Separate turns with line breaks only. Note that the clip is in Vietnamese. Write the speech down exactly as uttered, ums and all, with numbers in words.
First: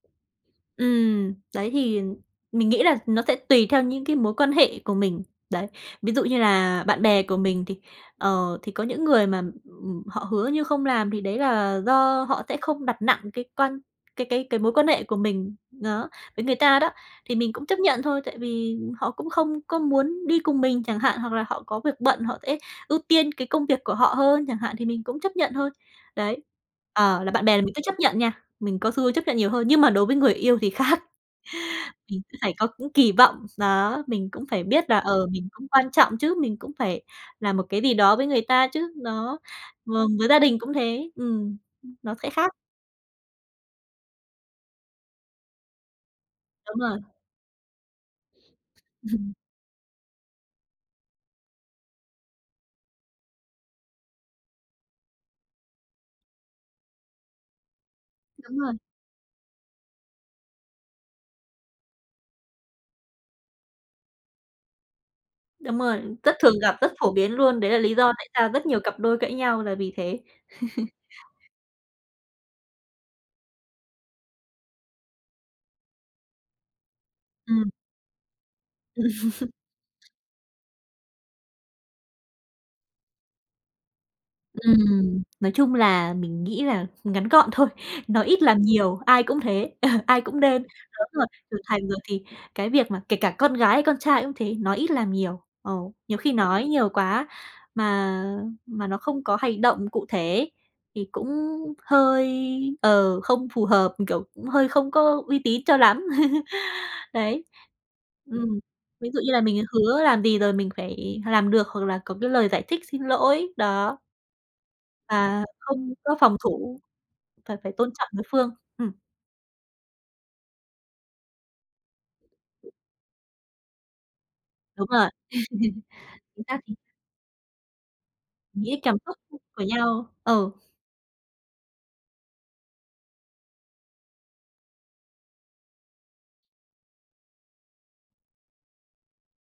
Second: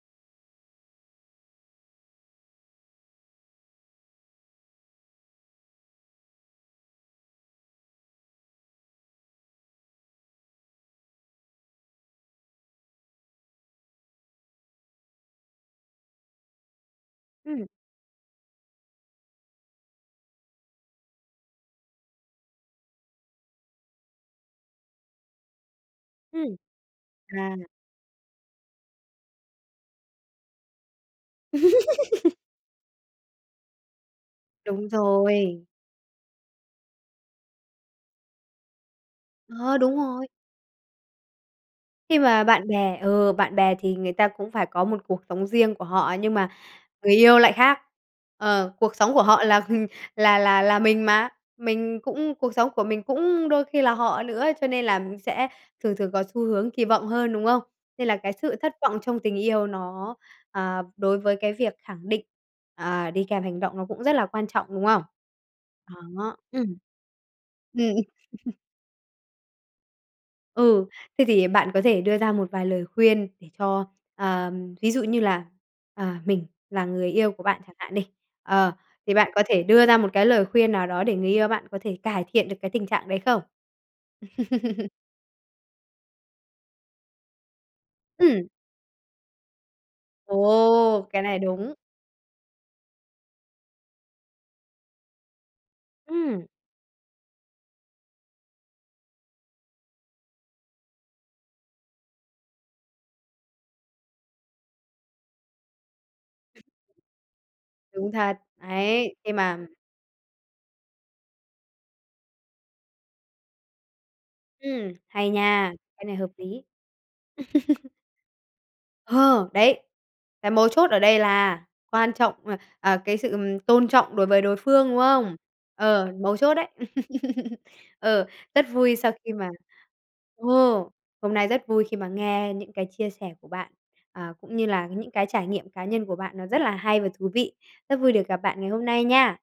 Ừm. Đấy, thì mình nghĩ là nó sẽ tùy theo những cái mối quan hệ của mình, đấy. Ví dụ như là bạn bè của mình thì, ờ, thì có những người mà, ừm, họ hứa như không làm thì đấy là do họ thẽ không đặt nặng cái quan cái cái cái mối quan hệ của mình, n đó, với người ta đó, thì mình cũng
Ừm.
chấp nhận thôi. Tại vì họ cũng không có muốn đi cùng mình chẳng hạn, hoặc là họ có việc bận, họ sẽ ưu tiên cái công việc của họ hơn chẳng hạn thì mình cũng chấp nhận thôi, đấy.
Ừm,
Ờ, là bạn bè
à.
là mình cứ chấp nhận nha. Mình có xu hướng chấp nhận nhiều hơn, nhưng mà đối với người yêu thì khác. Mình cứ phải có những kỳ vọng, đó, mình cũng phải
Đúng
biết là, ờ, mình
rồi.
cũng quan trọng chứ, mình cũng phải là một cái gì đó với người ta chứ. Đó,
Ờ, đúng
vâng,
rồi!
với gia đình cũng thế, ừm, ưm, nó
Khi
sẽ
mà
khác.
bạn bè ừ, bạn bè thì người ta cũng phải có một cuộc sống riêng của họ nhưng mà
Đúng rồi.
người yêu lại khác. Ờ, cuộc sống của họ là là là là mình mà. Mình cũng cuộc sống của mình cũng đôi khi cũng là họ nữa cho nên là mình sẽ thường thường có xu hướng kỳ vọng hơn, đúng không? Nên là cái sự
Đúng rồi.
thất vọng trong tình yêu nó, à, đối với cái việc khẳng định, à, đi kèm hành động nó cũng rất là quan trọng, đúng không?
Đúng rồi, rất
Đó,
thường gặp,
ừm.
rất phổ biến luôn. Đấy là
Ừm.
lý do tại sao rất nhiều cặp đôi cãi nhau là vì thế.
Ừ. Thế thì bạn có thể đưa ra một vài lời khuyên để cho, ờm, ví dụ như là, à, mình là người yêu của bạn
Ừm.
chẳng hạn đi, ờ, thì bạn có thể đưa ra một cái lời khuyên nào đó để người yêu bạn có thể cải thiện được cái tình trạng đấy không?
Ừm, nói chung là mình nghĩ là ngắn gọn thôi, nói ít
Ừm.
làm nhiều, ai cũng thế, ai cũng nên
Ồ,
lớn
cái
rồi,
này
trưởng
đúng!
thành rồi thì cái việc mà kể cả con gái hay con trai cũng thế, nói ít làm nhiều. Ờ, nhiều khi
Ừm.
nói nhiều quá mà mà nó không có hành động cụ thể ấy thì cũng hơi ờ, không phù hợp, kiểu, cũng hơi không có uy tín cho lắm. Đấy,
Đúng thật,
ừm. Ví
ấy,
dụ như
khi
là mình
mà
hứa làm gì rồi mình phải làm được hoặc là có cái lời giải thích, xin lỗi, đó.
Ừm, hay
Và
nha,
không
cái này
có
hợp
phòng
lý!
thủ và phải tôn trọng đối phương. Ừm.
Ờ, đấy, cái mấu chốt ở đây là quan trọng, à, à, cái sự, ừm, tôn trọng đối với đối phương,
Đúng
đúng
rồi.
không? Ờ, mấu
Chính xác, chính
chốt đấy.
xác.
Ờ, rất
Nghĩ
vui
cảm
sau
xúc
khi
[unintelligible]
mà
của nhau. Ừ.
ồ. Hôm nay rất vui khi mà nghe những cái chia sẻ của bạn, à, cũng như là những cái trải nghiệm cá nhân của bạn nó rất là hay và thú vị. Rất vui được gặp bạn ngày hôm nay nha.